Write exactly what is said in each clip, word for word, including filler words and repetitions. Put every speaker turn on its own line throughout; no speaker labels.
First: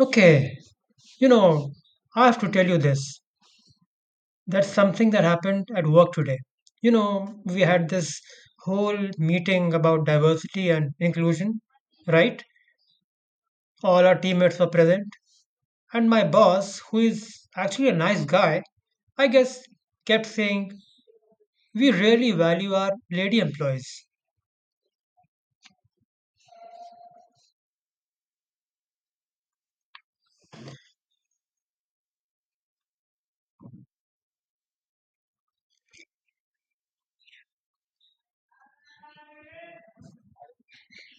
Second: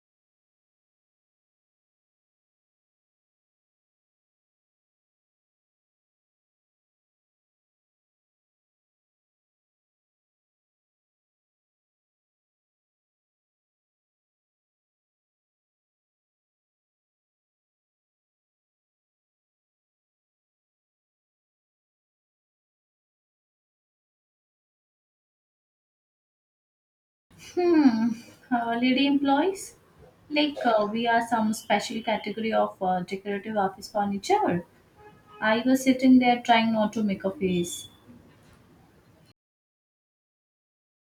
Okay, you know, I have to tell you this. That's something that happened at work today. You know, we had this whole meeting about diversity and inclusion, right? All our teammates were present. And my boss, who is actually a nice guy, I guess kept saying, we really value our lady employees.
Hmm, uh, lady employees? Like, uh, we are some special category of uh, decorative office furniture. I was sitting there trying not to make a face.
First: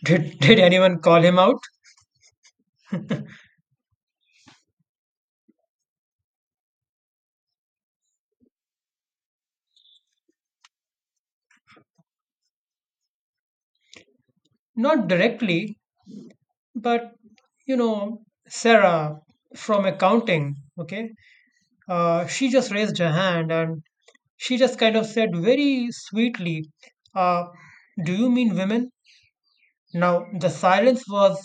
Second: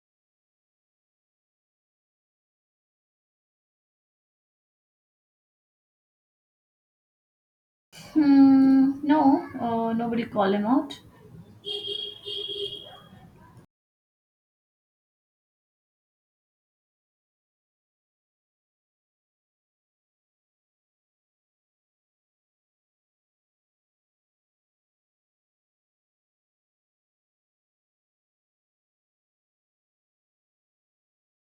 Did, did anyone call him out?
Hmm, no, uh, nobody call him out.
Not directly, but you know, Sarah from accounting, okay? Uh, she just raised her hand and she just kind of said very sweetly, uh, do you mean women? Now, the silence was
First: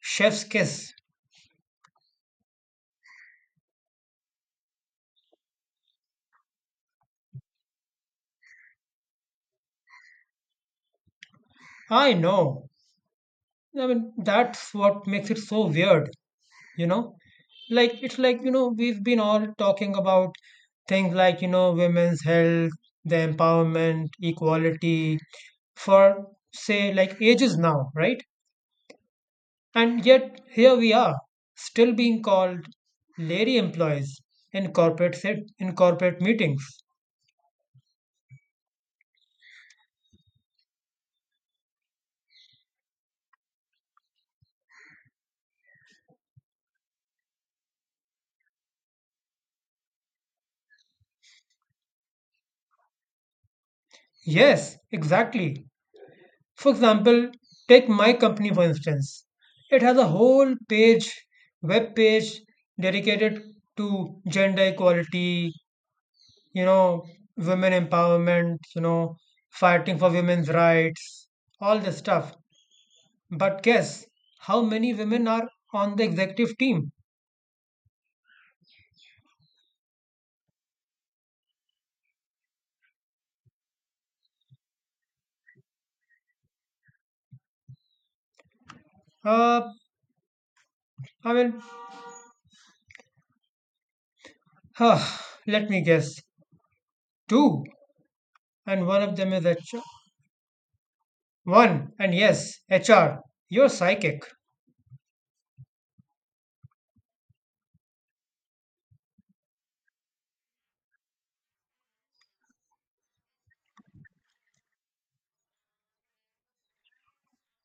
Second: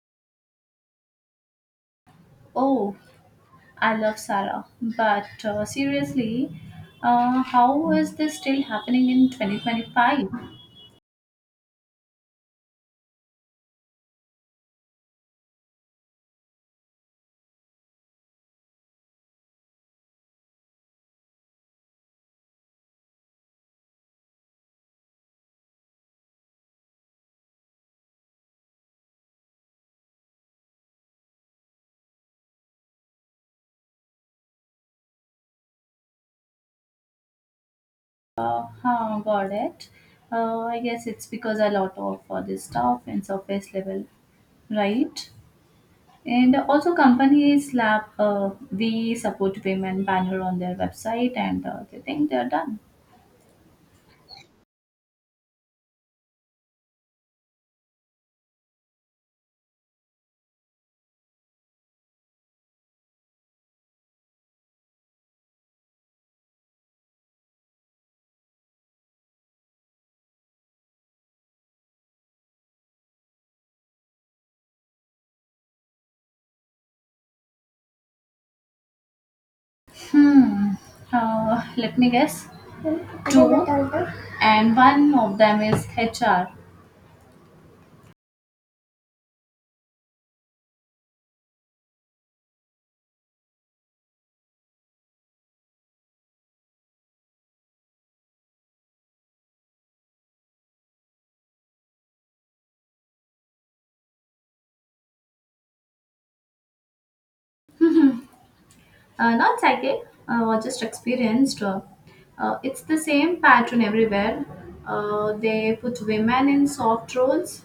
chef's kiss.
Oh, I love Sarah. But uh, seriously, uh, how is this still happening in twenty twenty-five?
I know. I mean, that's what makes it so weird, you know? Like, it's like, you know, we've been all talking about things like, you know, women's health, the empowerment, equality for, say, like ages now, right? And yet, here we are, still being called lady employees in corporate, set, in corporate meetings.
Uh, huh, got it. Uh, I guess it's because a lot of uh, this stuff in surface level, right? And also, companies slap uh, "We support women" banner on their website, and uh, they think they're done.
Yes, exactly. For example, take my company for instance. It has a whole page, web page dedicated to gender equality, you know, women empowerment, you know, fighting for women's rights, all this stuff. But guess how many women are on the executive team?
Hmm. Uh, let me guess. Two, and one of them is H R.
Uh, I mean, Ah, let me guess. Two, and one of them is H R. One, and yes, H R. You're psychic.
Uh, not psychic, uh, or just experienced. Uh, uh, it's the same pattern everywhere. Uh, they put women in soft roles,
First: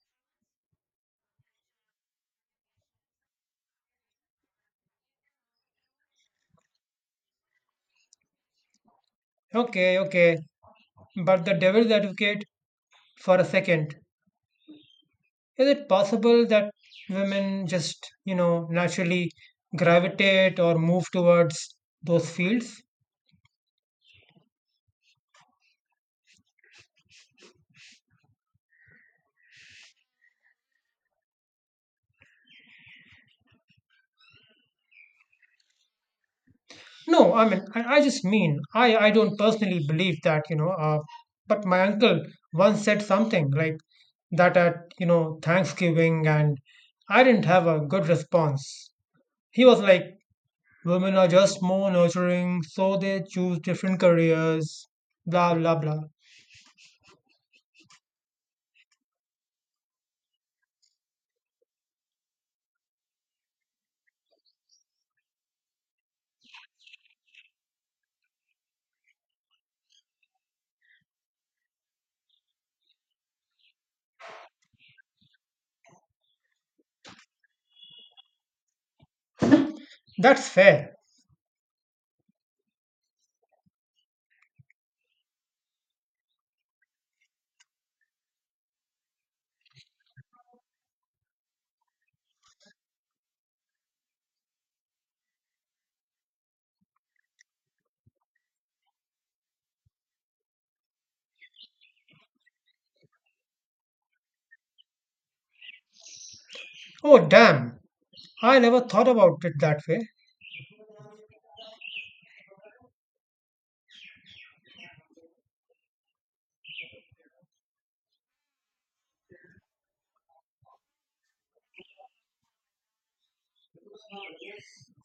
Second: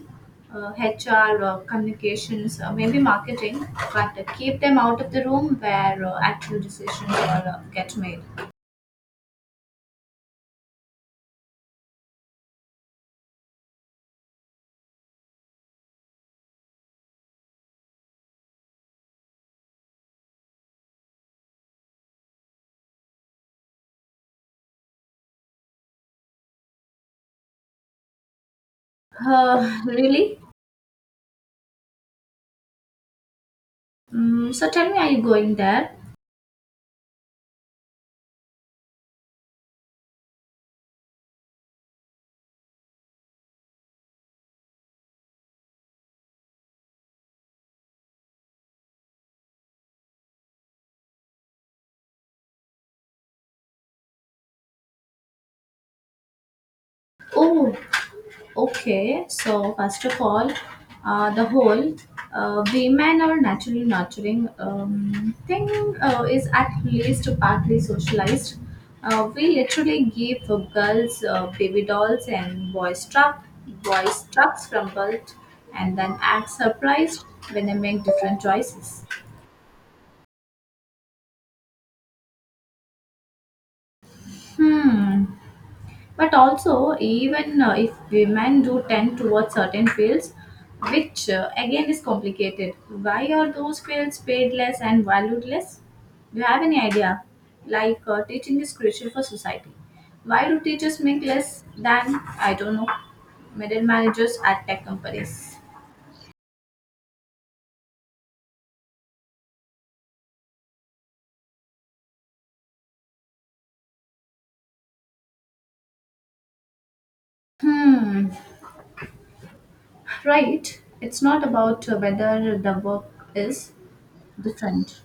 uh, H R, uh, communications, uh, maybe marketing, but uh, keep them out of the room where uh, actual decisions are uh, get made.
Okay, okay. But the devil's advocate for a second. Is it possible that women just, you know, naturally gravitate or move towards those fields?
Uh, really? Mm, so tell me, are you going there?
No, I mean, I, I just mean, I, I don't personally believe that, you know, uh, but my uncle once said something like that at, you know, Thanksgiving, and I didn't have a good response. He was like, women are just more nurturing, so they choose different careers, blah, blah, blah.
Oh, okay. So first of all, uh, the whole uh, women are naturally nurturing um, thing uh, is at least partly socialized. Uh, we literally give uh, girls uh, baby dolls and boys truck, boys trucks from birth, and then act surprised when they make different choices.
That's fair.
Hmm. But also, even uh, if women do tend towards certain fields, which uh, again is complicated, why are those fields paid less and valued less? Do you have any idea? Like uh, teaching is crucial for society. Why do teachers make less than, I don't know, middle managers at tech companies?
Oh, damn. I never thought about it that way.
Hmm, right? It's not about whether the work is different.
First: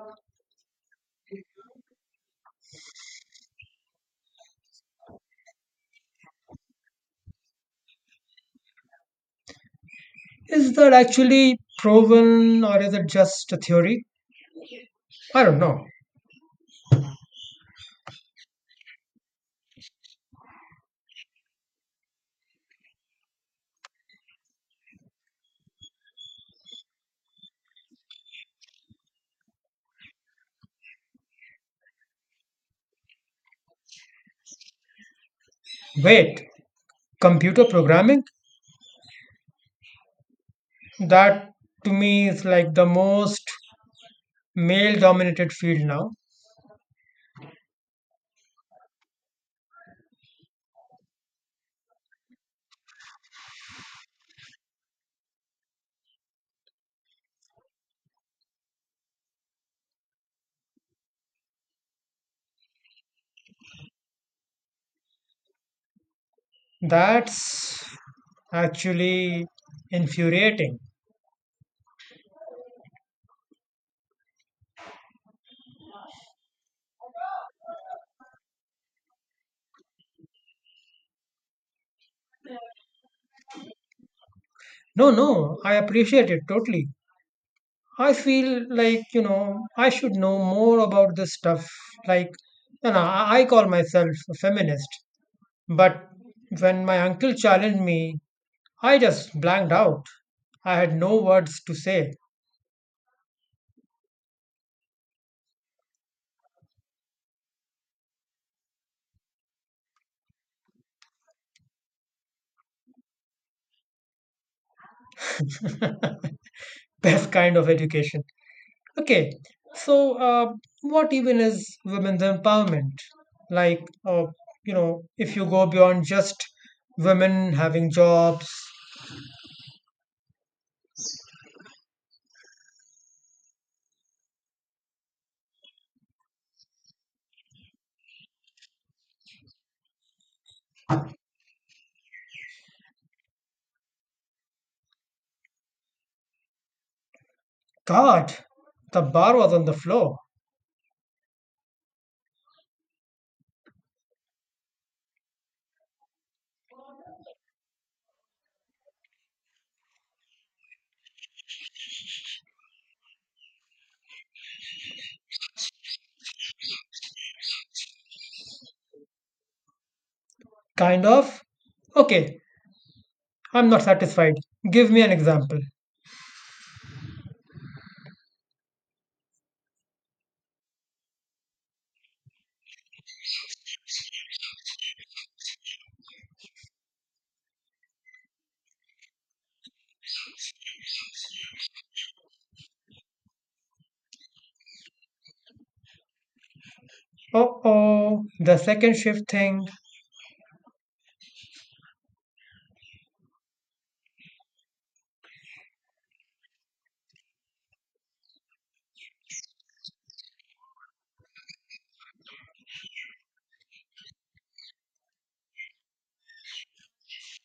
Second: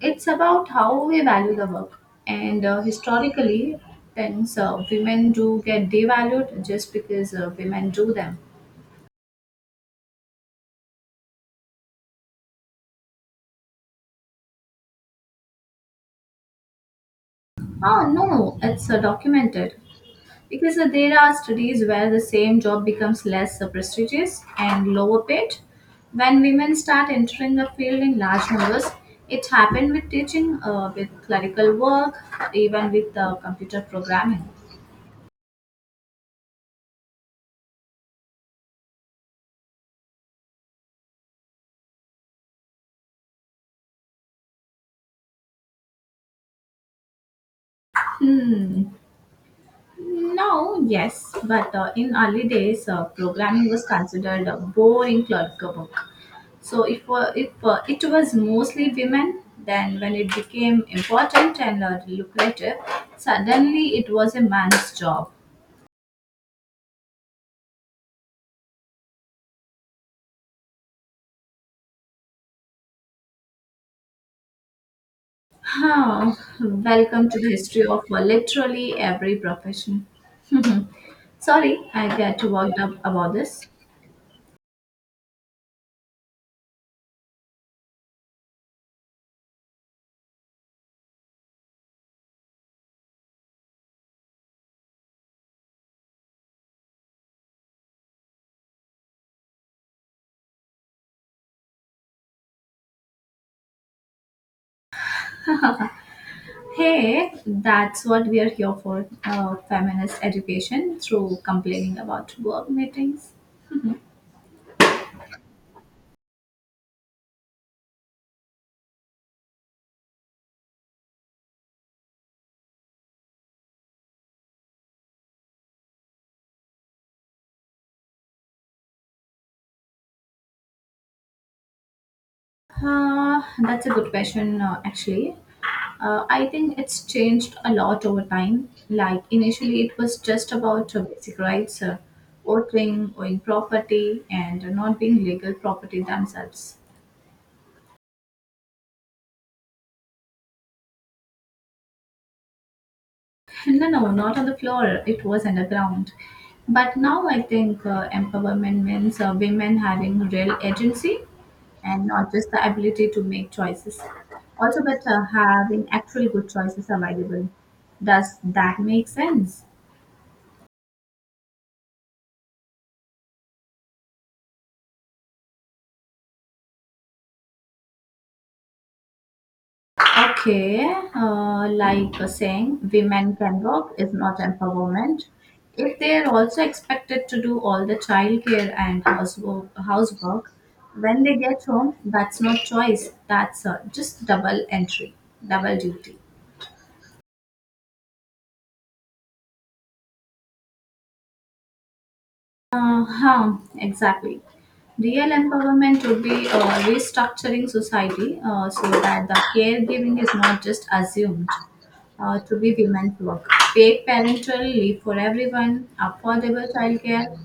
It's about how we value the work. And uh, historically, things uh, women do get devalued just because uh, women do them.
Is that actually proven or is it just a theory? I don't know.
Oh no, it's uh, documented. Because uh, there are studies where the same job becomes less uh, prestigious and lower paid. When women start entering the field in large numbers, it happened with teaching, uh, with clerical work, even with uh, computer programming.
Wait, computer programming? That to me is like the most male dominated field now.
Now, yes, but uh, in early days, uh, programming was considered a boring clerical work. So if uh, if uh, it was mostly women, then when it became important and uh, lucrative, suddenly it was a man's job.
That's actually infuriating.
Oh, welcome to the history of uh, literally every profession. Sorry, I get worked up about this.
No, no, I appreciate it totally. I feel like, you know, I should know more about this stuff. Like, you know, I I call myself a feminist, but when my uncle challenged me, I just blanked out. I had no words to say.
Hey, that's what we are here for uh, feminist education through complaining about work meetings.
Best kind of education. Okay, so uh, what even is women's empowerment? Like, uh, you know, if you go beyond just women having jobs,
Uh, that's a good question, uh, actually. Uh, I think it's changed a lot over time. Like, initially, it was just about uh, basic rights, uh, voting, owning property, and not being legal property themselves.
God, the bar was on the floor.
No, no, not on the floor. It was underground. But now I think uh, empowerment means uh, women having real agency and not just the ability to make choices. Also, but uh, having actually good choices available. Does that make sense?
Kind of. Okay, I'm not satisfied. Give me an example.
Okay, uh, like uh, saying women can work is not empowerment. If they are also expected to do all the childcare and housework, housework when they get home, that's not choice. That's uh, just double entry, double duty.
Uh-oh, the second shift thing.
Uh-huh, exactly. Real empowerment would be uh, restructuring society uh, so that the caregiving is not just assumed uh, to be women's work. Paid parental leave for everyone, affordable childcare,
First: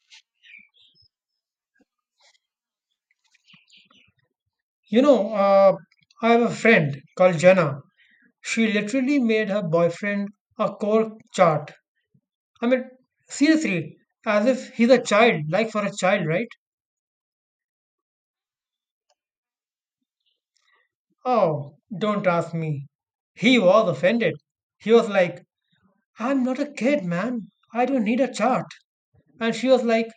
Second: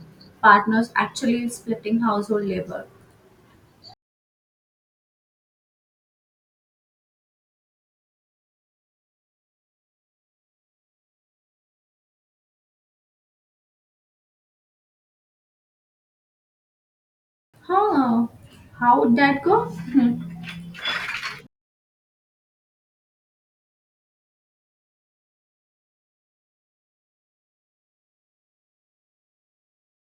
partners actually splitting household labor.
You know, uh, I have a friend called Jenna. She literally made her boyfriend a core chart I mean, seriously, as if he's a child, like for a child, right?
Huh, how would that go?
Oh, don't ask me. He was offended. He was like, I'm not a kid, man. I don't need a chart. And she was like,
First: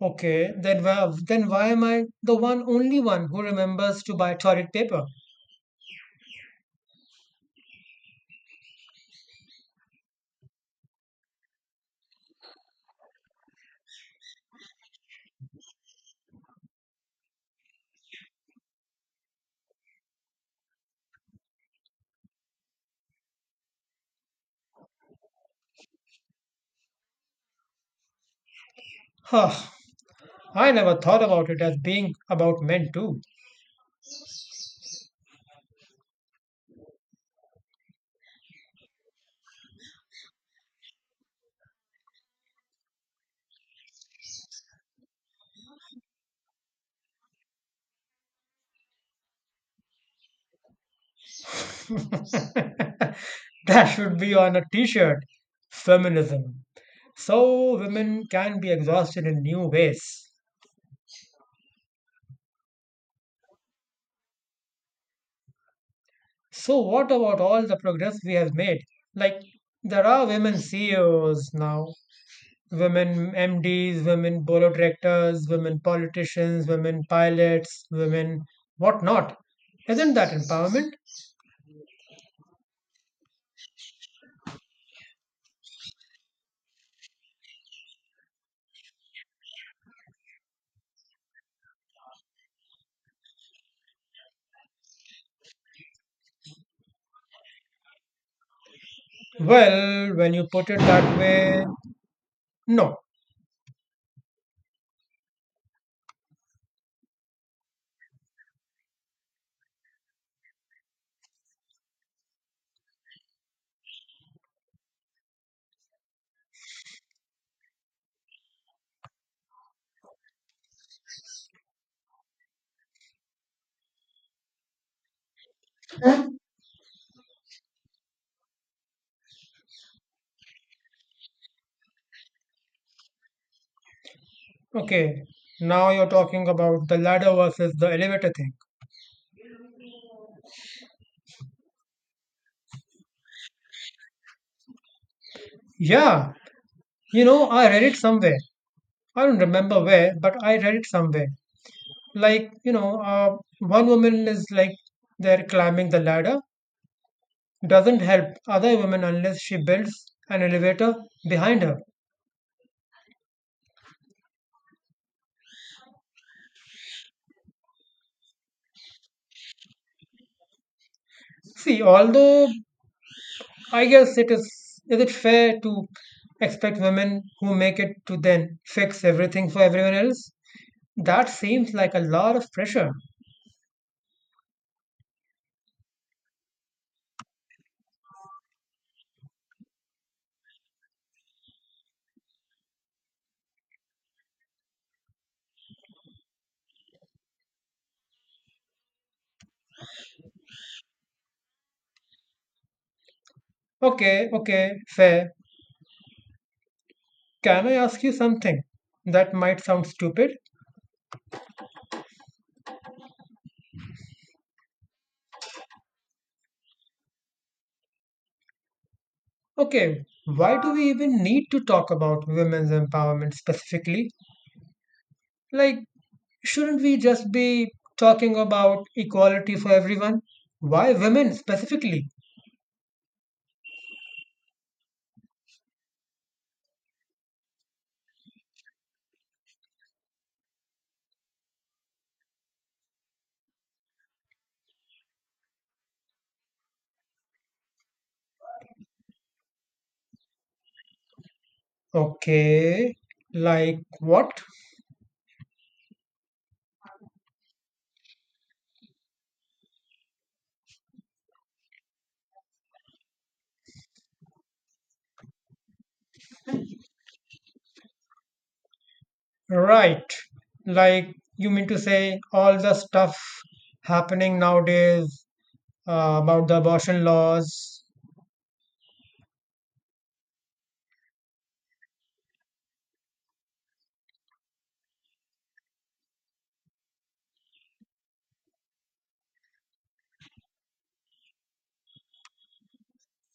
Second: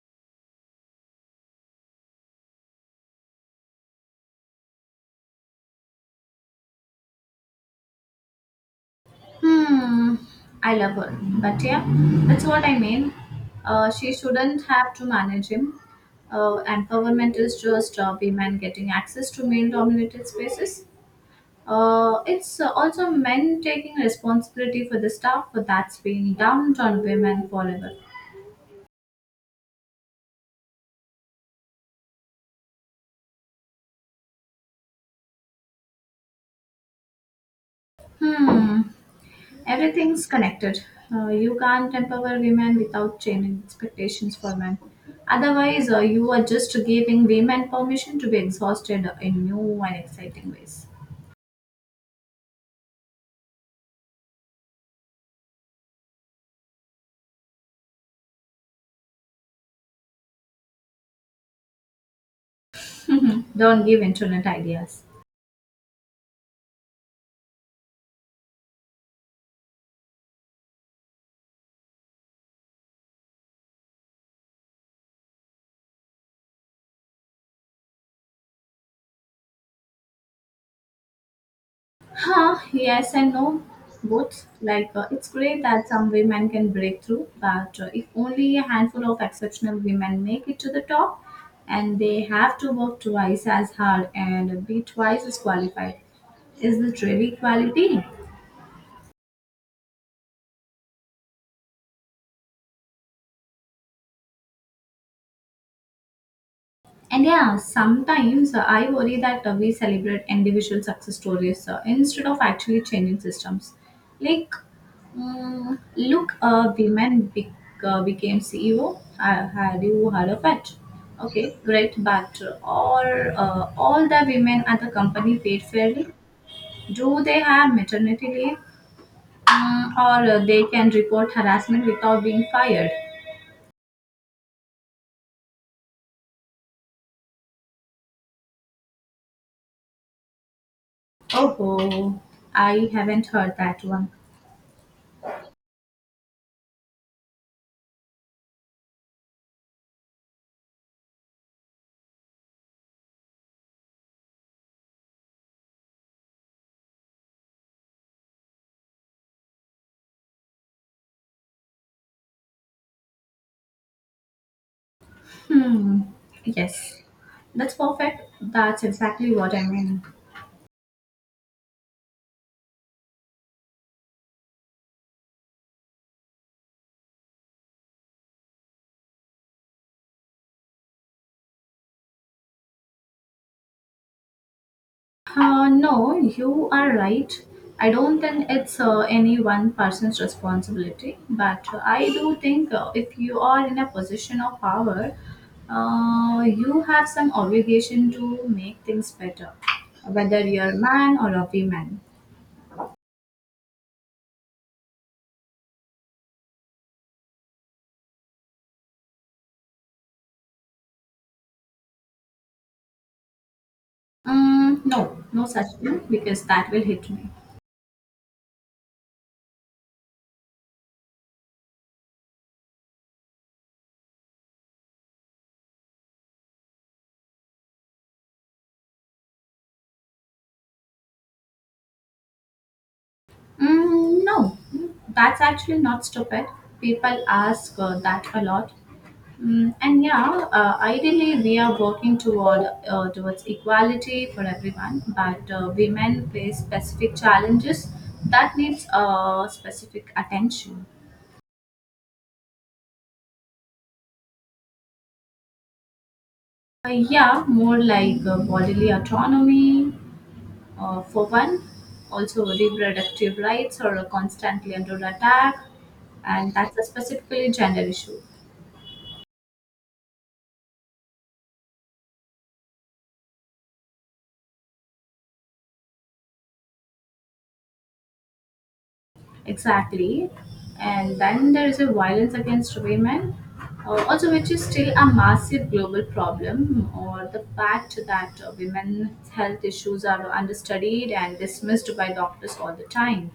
okay, then why, then why am I the one only one who remembers to buy toilet paper?
Hmm, I love her. But yeah, that's what I mean. Uh, she shouldn't have to manage him. Uh, and government is just uh, women getting access to male dominated spaces. Uh, it's uh, also men taking responsibility for the stuff that's being dumped on women forever.
Huh, I never thought about it as being about men too.
Hmm. Everything's connected. Uh, you can't empower women without changing expectations for men. Otherwise, uh, you are just giving women permission to be exhausted in new and exciting ways.
That should be on a t-shirt. Feminism. So women can be exhausted in new ways.
Don't give internet ideas.
So, what about all the progress we have made? Like, there are women C E Os now, women M Ds, women board of directors, women politicians, women pilots, women whatnot. Isn't that empowerment?
Huh, yes and no. Both. Like, uh, it's great that some women can break through, but uh, if only a handful of exceptional women make it to the top, and they have to work twice as hard and be twice as qualified. Is it really equality?
Well, when you put it that way, no.
And yeah, sometimes uh, I worry that uh, we celebrate individual success stories uh, instead of actually changing systems. Like, mm, look, a women be- uh, became C E O. Uh, had you heard of it? Okay, great, but uh, all uh, all the women at the company paid fairly. Do they have maternity leave, mm, or uh, they can report harassment without being fired?
Okay, now you're talking about the ladder versus the elevator thing.
Oh, I haven't heard that one.
Yeah, you know, I read it somewhere. I don't remember where, but I read it somewhere like you know uh, one woman is like they're climbing the ladder doesn't help other women unless she builds an elevator behind her
Yes, that's perfect. That's exactly what I mean.
see although I guess it is is it fair to expect women who make it to then fix everything for everyone else? That seems like a lot of pressure.
Uh, no, you are right. I don't think it's uh, any one person's responsibility, but I do think uh, if you are in a position of power, uh, you have some obligation to make things better, whether you're a man or a woman.
Okay, okay, fair. Can I ask you something that might sound stupid?
Um, no, no such thing because that will hit me.
Okay, why do we even need to talk about women's empowerment specifically? Like, shouldn't we just be talking about equality for everyone? Why women specifically?
Mm, no, that's actually not stupid. People ask uh, that a lot. Mm, and yeah, uh, ideally we are working toward uh, towards equality for everyone, but uh, women face specific challenges that needs uh, specific attention.
Okay, like what?
Uh, yeah, more like uh, bodily autonomy uh, for one, also reproductive rights are constantly under attack, and that's a specifically gender issue.
Right, like you mean to say all the stuff happening nowadays uh, about the abortion laws?
Exactly. And then there is a violence against women, uh, also which is still a massive global problem, or the fact that uh, women's health issues are understudied and dismissed by doctors all the time.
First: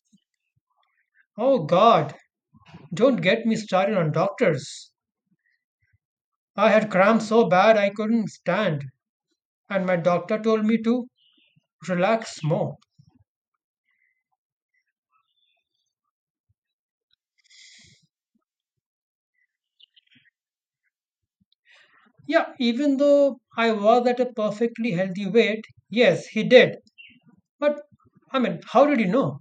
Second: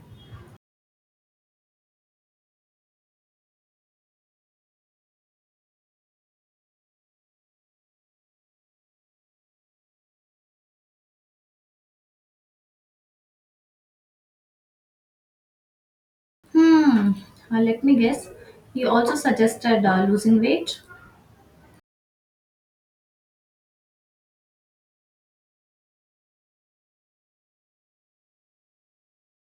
Oh God, don't get me started on doctors. I had cramps so bad I couldn't stand, and my doctor told me to relax more.
Hmm. Uh, let me guess. You also suggested uh, losing weight
Yeah, even though I was at a perfectly healthy weight, yes, he did. But I mean, how did he know?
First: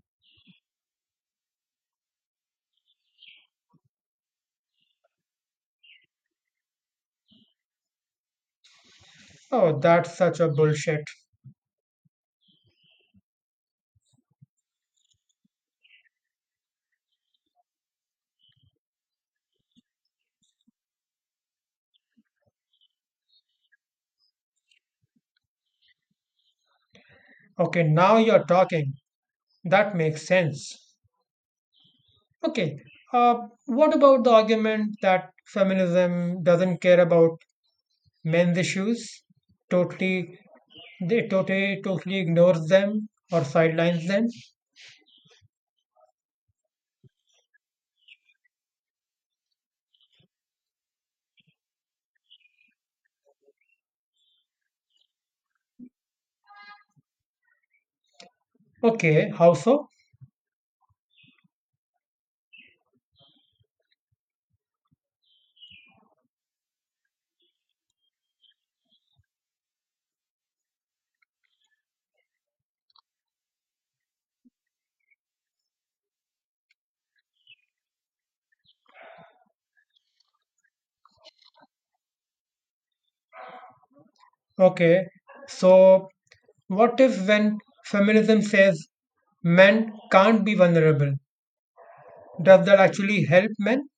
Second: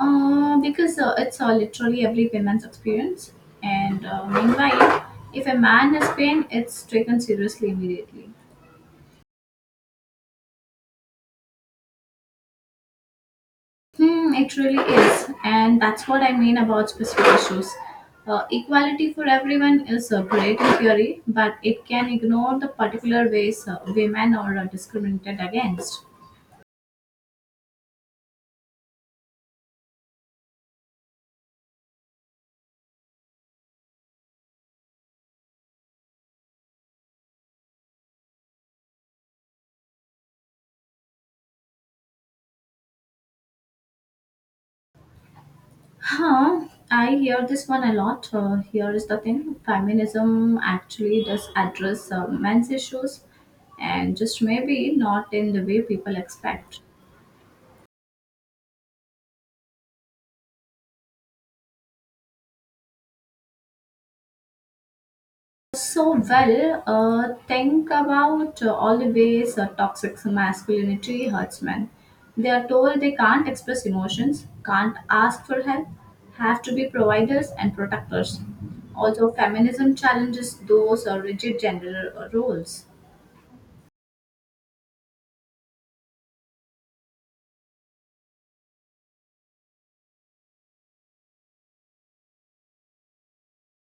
uh, because uh, it's uh, literally every woman's experience. And uh, meanwhile, if a man has pain, it's taken seriously immediately.
Oh, that's such a bullshit.
Hmm, it really is. And that's what I mean about specific issues. Uh, equality for everyone is uh, great in theory, but it can ignore the particular ways uh, women are uh, discriminated against.
Okay, now you're talking. That makes sense. Okay, uh, what about the argument that feminism doesn't care about men's issues? Totally, they totally, totally ignores them or sidelines them.
Huh, I hear this one a lot. Uh, here is the thing feminism actually does address uh, men's issues, and just maybe not in the way people expect.
Okay, how so?
So, well, uh, think about uh, all the ways uh, toxic masculinity hurts men. They are told they can't express emotions, can't ask for help, have to be providers and protectors. Also, feminism challenges those uh, rigid gender uh, roles.
Okay, so what if, when feminism says men can't be vulnerable, does that actually help men?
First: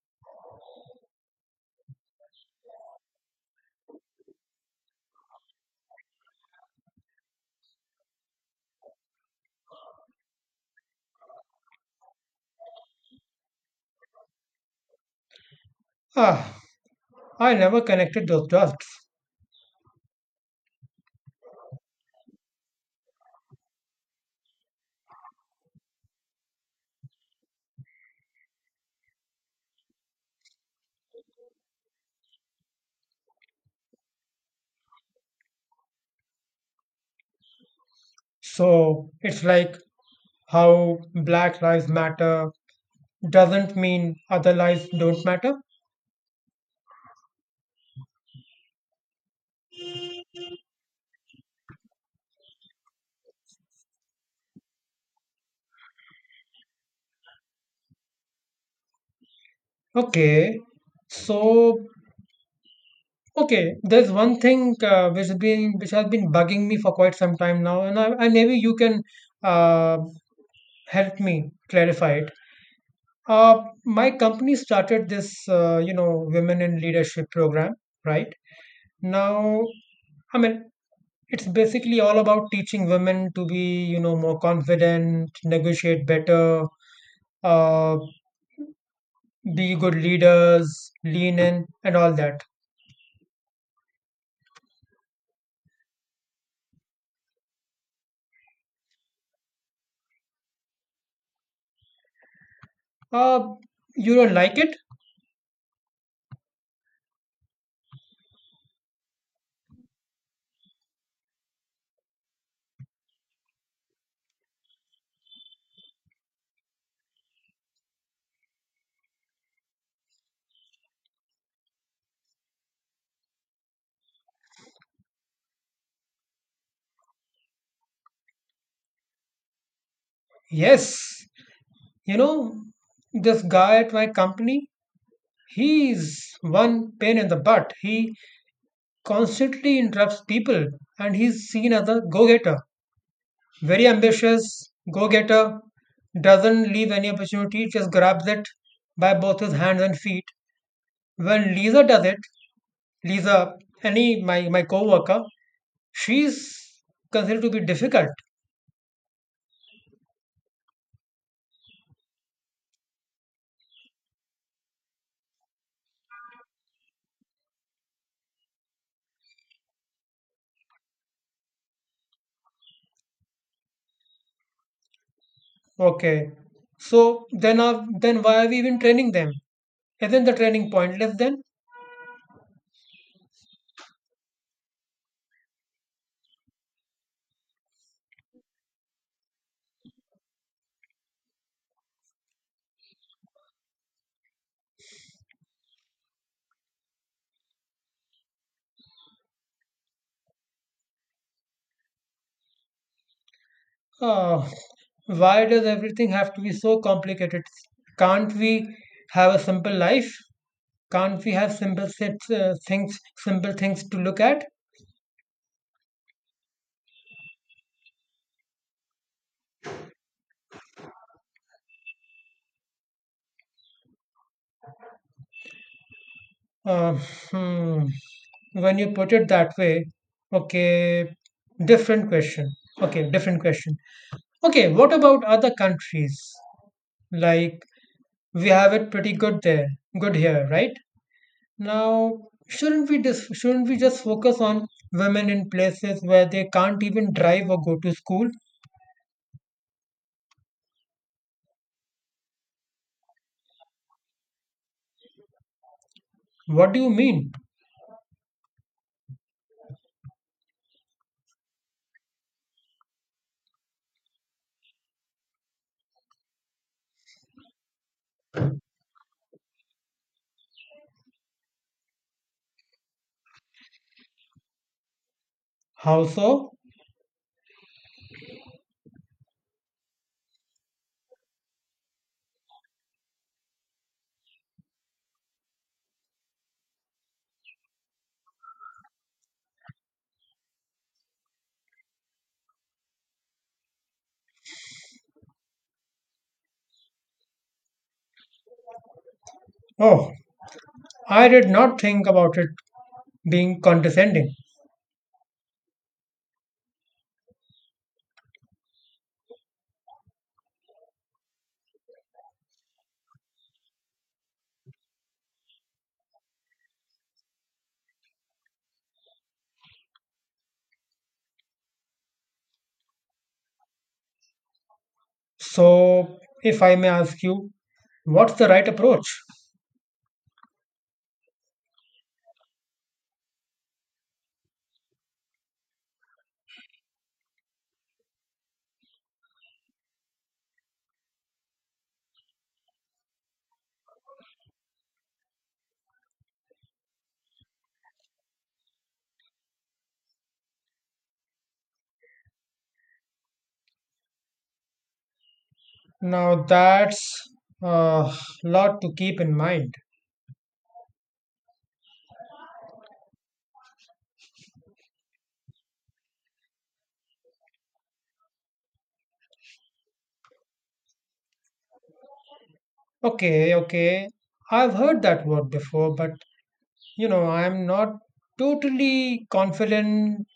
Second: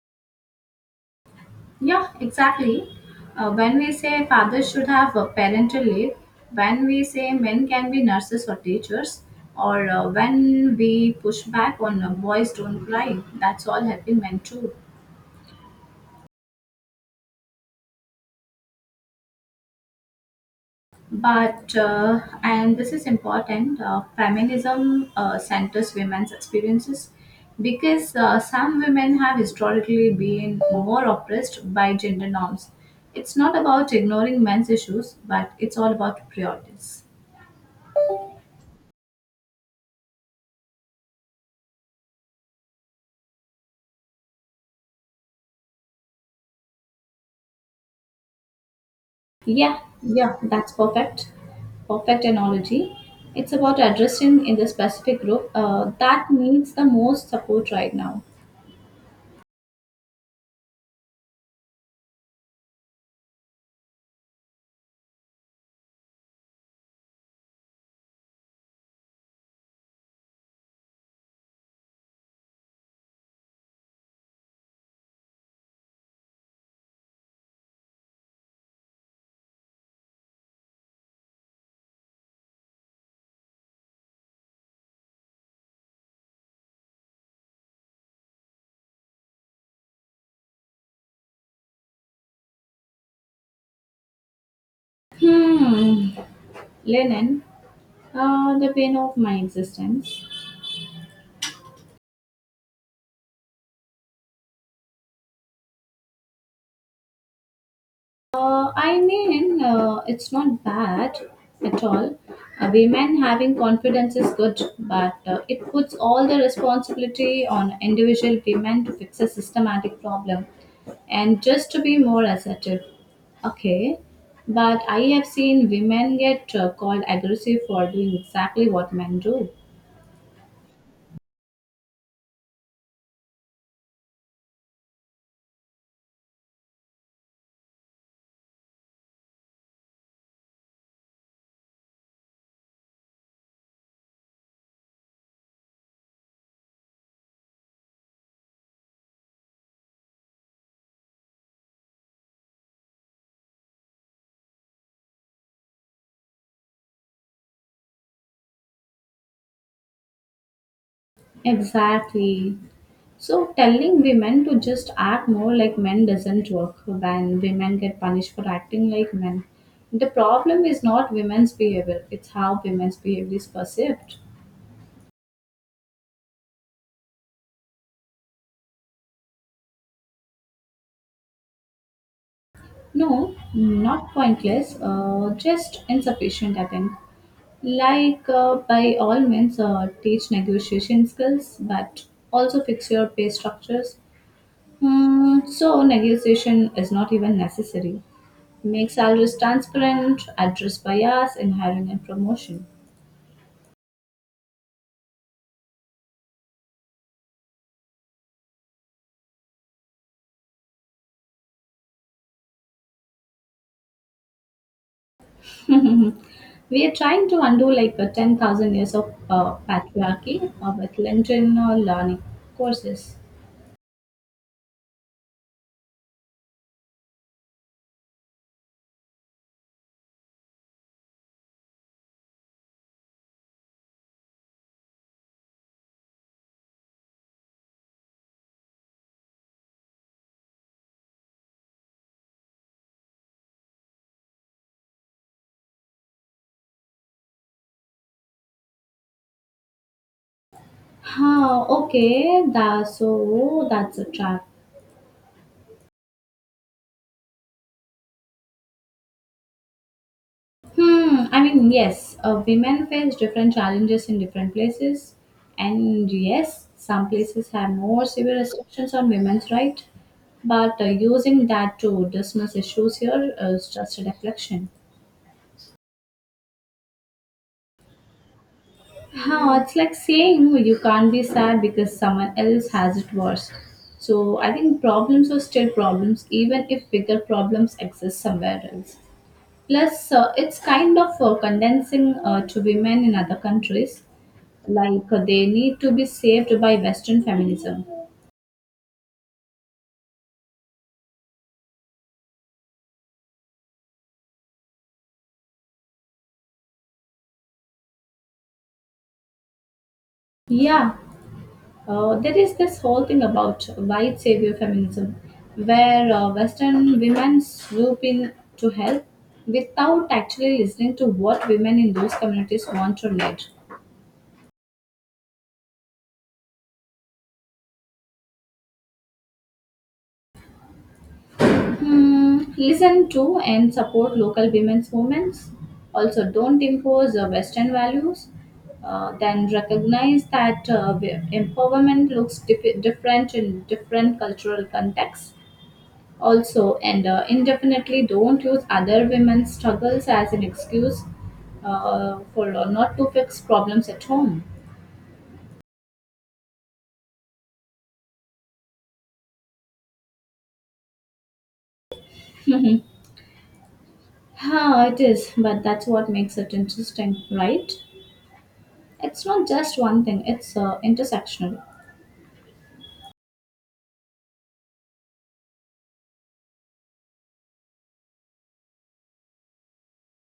Yeah, exactly. Uh, when we say fathers should have a parental leave, when we say men can be nurses or teachers, or uh, when we push back on uh, boys don't cry, that's all helping men too.
Ah, I never connected those dots.
But, uh, and this is important, uh, feminism uh, centers women's experiences because uh, some women have historically been more oppressed by gender norms. It's not about ignoring men's issues, but it's all about priorities.
So it's like how Black Lives Matter doesn't mean other lives don't matter.
Yeah, Yeah, that's perfect. Perfect analogy. It's about addressing in the specific group uh, that needs the most support right now.
Okay, so okay, there's one thing uh, which has been which has been bugging me for quite some time now, and I, and maybe you can uh, help me clarify it. Uh, my company started this, uh, you know, women in leadership program, right? Now, I mean, it's basically all about teaching women to be, you know, more confident, negotiate better, uh, be good leaders, lean in, and all that.
Hmm, linen, uh, the pain of my existence.
Uh, you don't like it?
Uh, I mean, uh, it's not bad at all. Uh, women having confidence is good, but uh, it puts all the responsibility on individual women to fix a systematic problem and just to be more assertive. Okay, but I have seen women get uh, called aggressive for doing exactly what men do.
Yes. You know, this guy at my company, he's one pain in the butt. He constantly interrupts people, and he's seen as a go-getter. Very ambitious, go getter, doesn't leave any opportunity, just grabs it by both his hands and feet. When Lisa does it, Lisa, any my, my co-worker, she's considered to be difficult.
Exactly. So telling women to just act more like men doesn't work when women get punished for acting like men. The problem is not women's behavior, it's how women's behavior is perceived.
Okay. So then uh, then why are we even training them? Isn't the training pointless then?
No, not pointless, uh, just insufficient, I think. Like, uh, by all means, uh, teach negotiation skills, but also fix your pay structures. Hmm, so negotiation is not even necessary. Make salaries transparent, address bias in hiring and promotion.
Uh, why does everything have to be so complicated? Can't we have a simple life? Can't we have simple sets, uh, things, simple things to look at?
We are trying to undo like a ten thousand years of uh, patriarchy uh, with LinkedIn learning courses.
Uh, hmm. When you put it that way, okay, different question. Okay, different question. Okay, what about other countries? Like we have it pretty good there, good here, right? Now, shouldn't we just shouldn't we just focus on women in places where they can't even drive or go to school?
Huh, okay, that, so that's a trap.
What do you mean?
Hmm, I mean, yes, uh, women face different challenges in different places, and yes, some places have more severe restrictions on women's rights, but uh, using that to dismiss issues here is just a deflection.
How so?
Huh, it's like saying you can't be sad because someone else has it worse. So I think problems are still problems, even if bigger problems exist somewhere else. Plus, uh, it's kind of uh, condensing uh, to women in other countries, like uh, they need to be saved by Western feminism.
Oh, I did not think about it being condescending.
Yeah, uh, there is this whole thing about white savior feminism, where uh, Western women swoop in to help without actually listening to what women in those communities want or need.
So, if I may ask you, what's the right approach?
Hmm, listen to and support local women's movements. Also, don't impose uh, Western values. Uh, then recognize that uh, w- empowerment looks dif- different in different cultural contexts. Also, and uh, indefinitely don't use other women's struggles as an excuse uh, for uh, not to fix problems at home.
Now, that's a lot to keep in mind.
Huh, it is, but that's what makes it interesting, right? It's not just one thing, it's uh, intersectional.
Okay, okay. I've heard that word before, but you know, I'm not totally confident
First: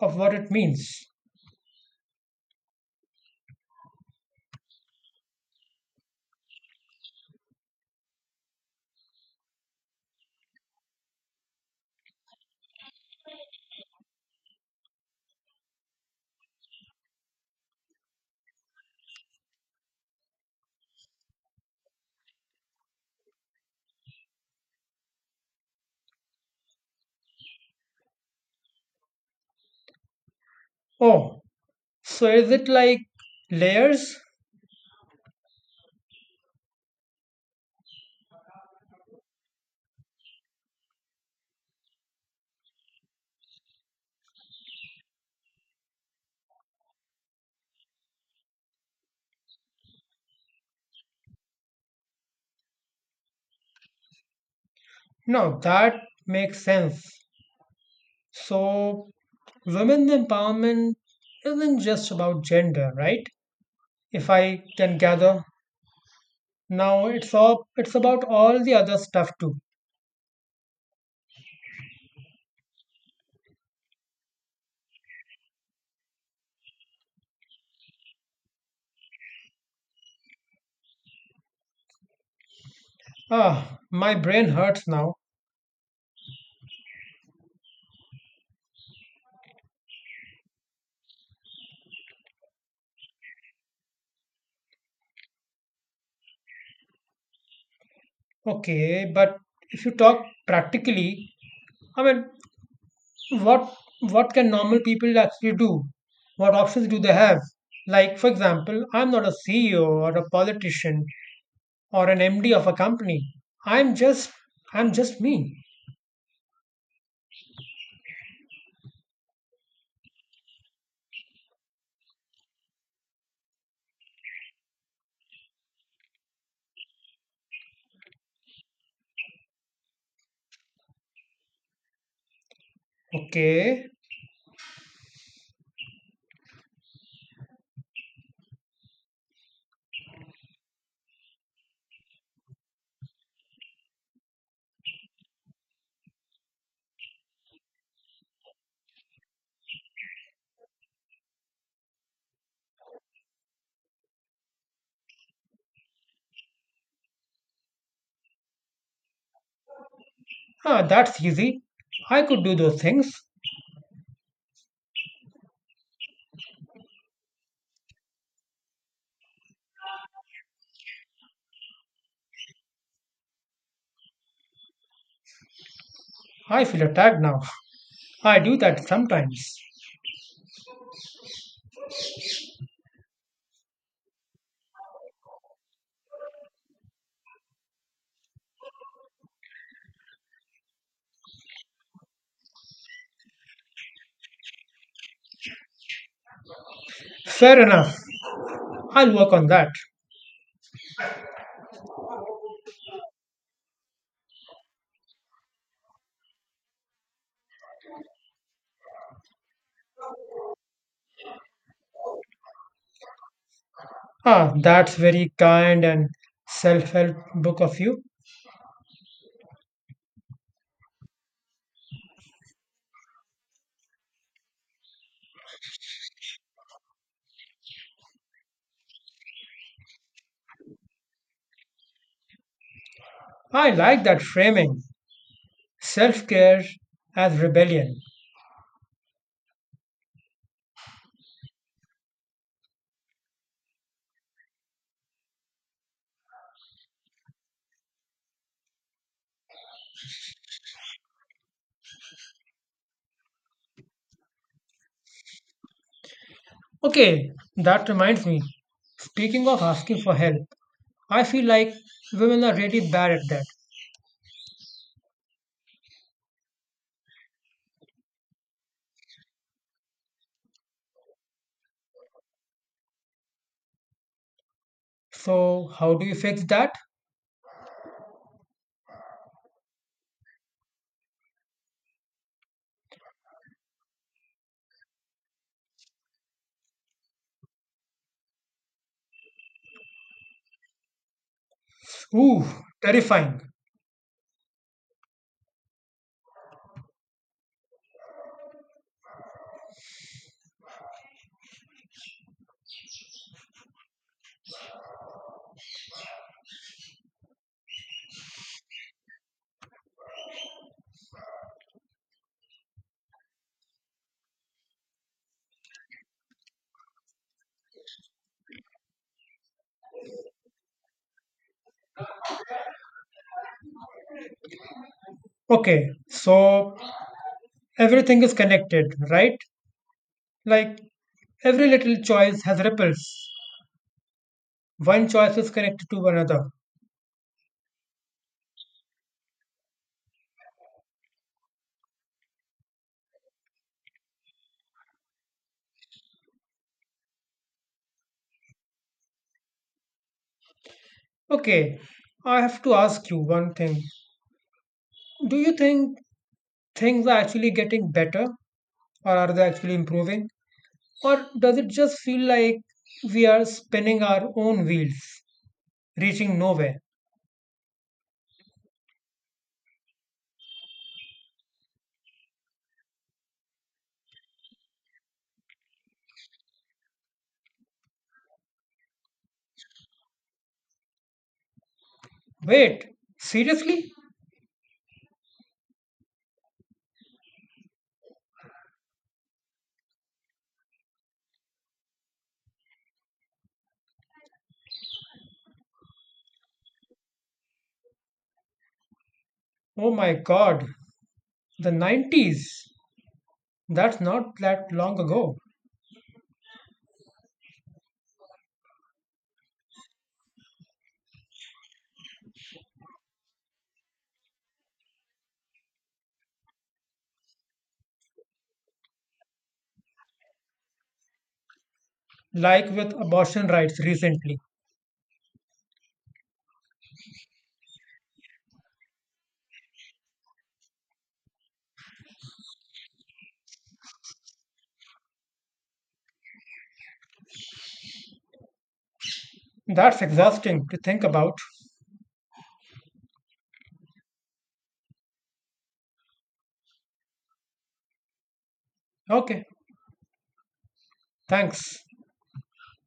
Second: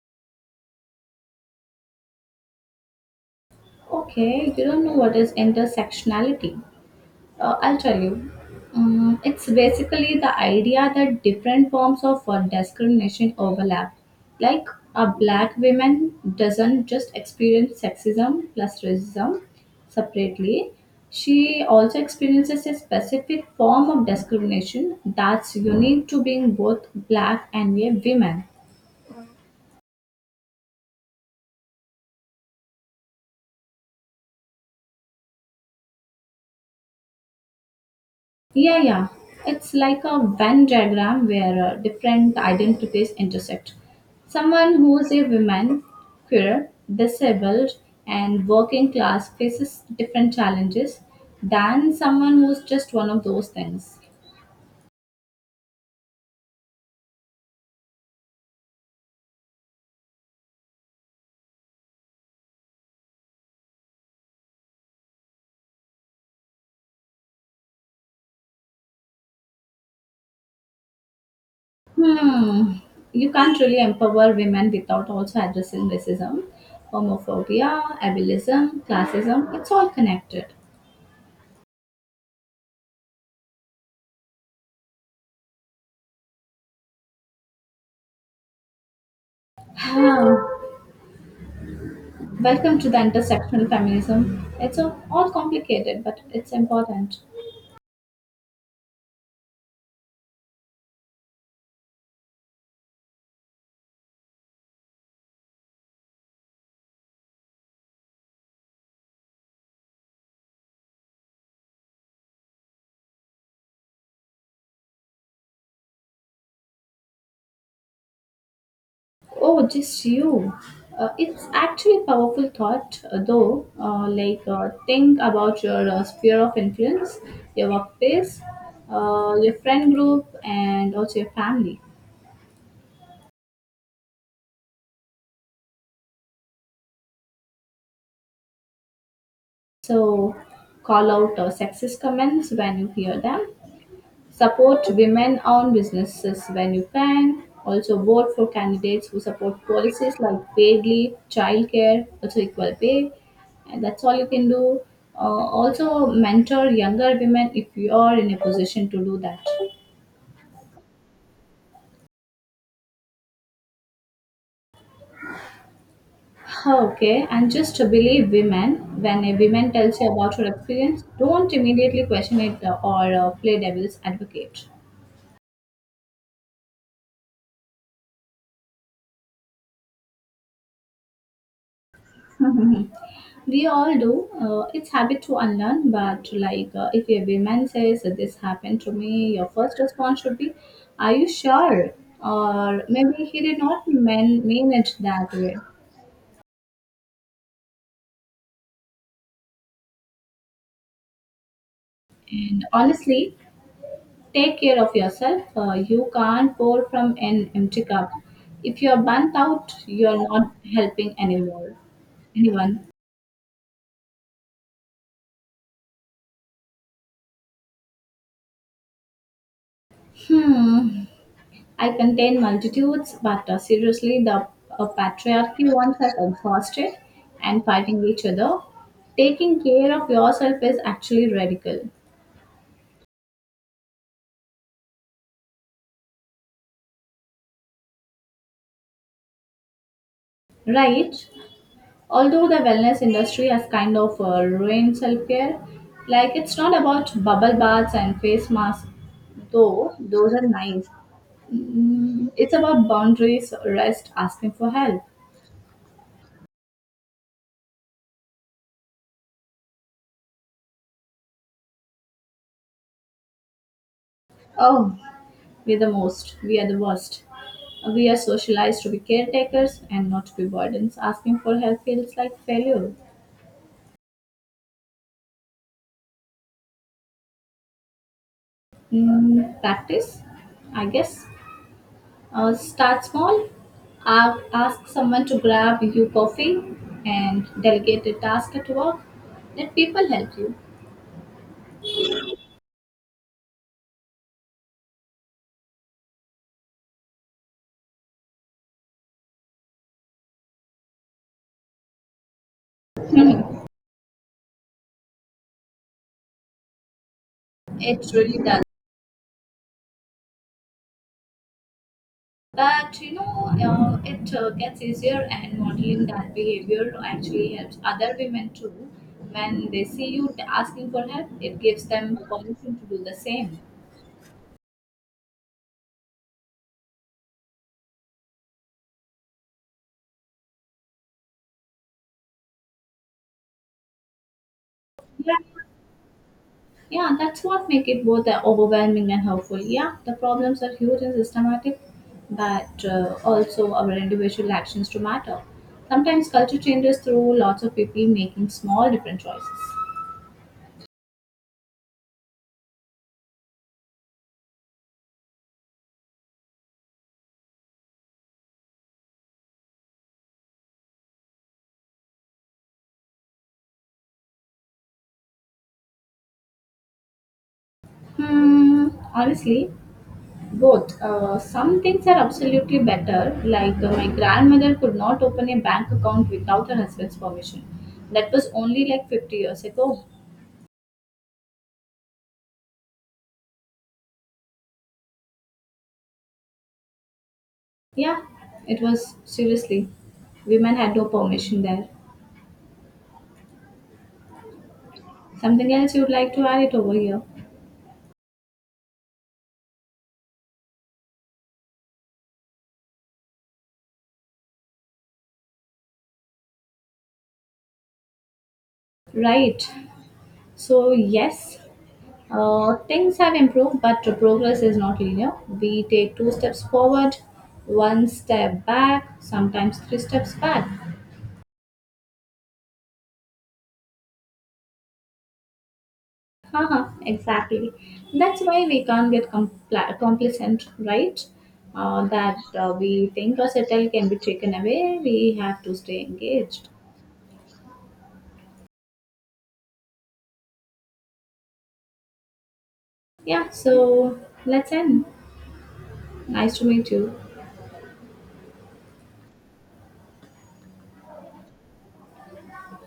of what it means.
Okay, you don't know what is intersectionality. Uh, I'll tell you. Um, it's basically the idea that different forms of uh, discrimination overlap. Like a black woman doesn't just experience sexism plus racism separately. She also experiences a specific form of discrimination that's unique to being both black and a woman.
Oh, so is it like layers?
Yeah, yeah. It's like a Venn diagram where uh, different identities intersect. Someone who is a woman, queer, disabled, and working class faces different challenges than someone who's just one of those things.
No, that makes sense. So, women's empowerment isn't just about gender, right? If I can gather. Now it's all it's about all the other stuff too.
Hmm. You can't really empower women without also addressing racism, homophobia, ableism, classism. It's all connected.
Ah, my brain hurts now.
Welcome to the intersectional feminism. It's a, all complicated, but it's important.
Okay, but if you talk practically, I mean, what what can normal people actually do? What options do they have? Like, for example, I'm not a C E O or a politician or an M D of a company. I'm just I'm just me.
Oh, just you. Uh, it's actually powerful thought, uh, though. Uh, like, uh, think about your uh, sphere of influence, your workplace, uh, your friend group, and also your family.
Okay.
So, call out uh, sexist comments when you hear them. Support women owned businesses when you can. Also, vote for candidates who support policies like paid leave, childcare, also equal pay. And that's all you can do. Uh, also, mentor younger women if you are in a position to do that.
Ah, that's easy. I could do those things.
Okay, and just to believe women, when a woman tells you about her experience, don't immediately question it uh, or uh, play devil's advocate.
I feel attacked now. I do that sometimes.
We all do. Uh, it's habit to unlearn, but like uh, if a woman says this happened to me, your first response should be, "Are you sure?" Or maybe he did not mean, mean it that way.
Fair enough. I'll work on that.
And honestly, take care of yourself. Uh, you can't pour from an empty cup. If you're burnt out, you're not helping anymore. Anyone?
Ah, that's very kind and self help book of you.
Hmm. I contain multitudes, but uh, seriously, the uh, patriarchy ones are exhausted and fighting each other. Taking care of yourself is actually radical,
I like that framing self care as rebellion.
right? Although the wellness industry has kind of uh, ruined self care, like it's not about bubble baths and face masks, though those are nice. Mm, it's about boundaries, rest, asking for help.
Okay, that reminds me. Speaking of asking for help, I feel like women are really bad at that.
Oh, We are the most, we are the worst. We are socialized to be caretakers and not to be burdens. Asking for help feels like failure.
So, how do you fix that?
Mm, practice, I guess. Uh, start small. A- Ask someone to grab you coffee and delegate a task at work. Let people help you.
Ooh, terrifying.
It really does. But you know, uh, it uh, gets easier, and modeling that behavior actually helps other women too. When they see you asking for help, it gives them permission to do the same.
Okay, so everything is connected, right? Like every little choice has ripples. One choice is
Yeah,
connected to another.
yeah, that's what make it both uh, overwhelming and helpful. Yeah, the problems are huge and systematic, but uh, also our individual actions to matter. Sometimes culture changes through lots of people making small different choices.
Okay, I have to ask you one thing. Do you think things are actually getting better, or are they actually improving? Or does it just feel like we are spinning our own wheels, reaching nowhere?
Hmm, honestly, both. Uh, some things are absolutely better. Like uh, my grandmother could not open a bank account without her husband's permission. That was only like fifty years ago.
Wait, seriously?
Yeah, it was seriously. Women had no permission there. Something else you'd like to add it over here?
Oh my god, the nineties. That's not that long ago.
Right. So, yes, uh, things have improved, but the progress is not linear. We take two steps forward, one step back, sometimes three steps back.
Like with abortion rights recently.
Haha, exactly. That's why we can't get compl- complacent, right? Uh, that uh, we think a settle can be taken away. We have to stay engaged.
That's exhausting to think about.
Yeah, so let's end. Nice to meet you.
Okay, thanks.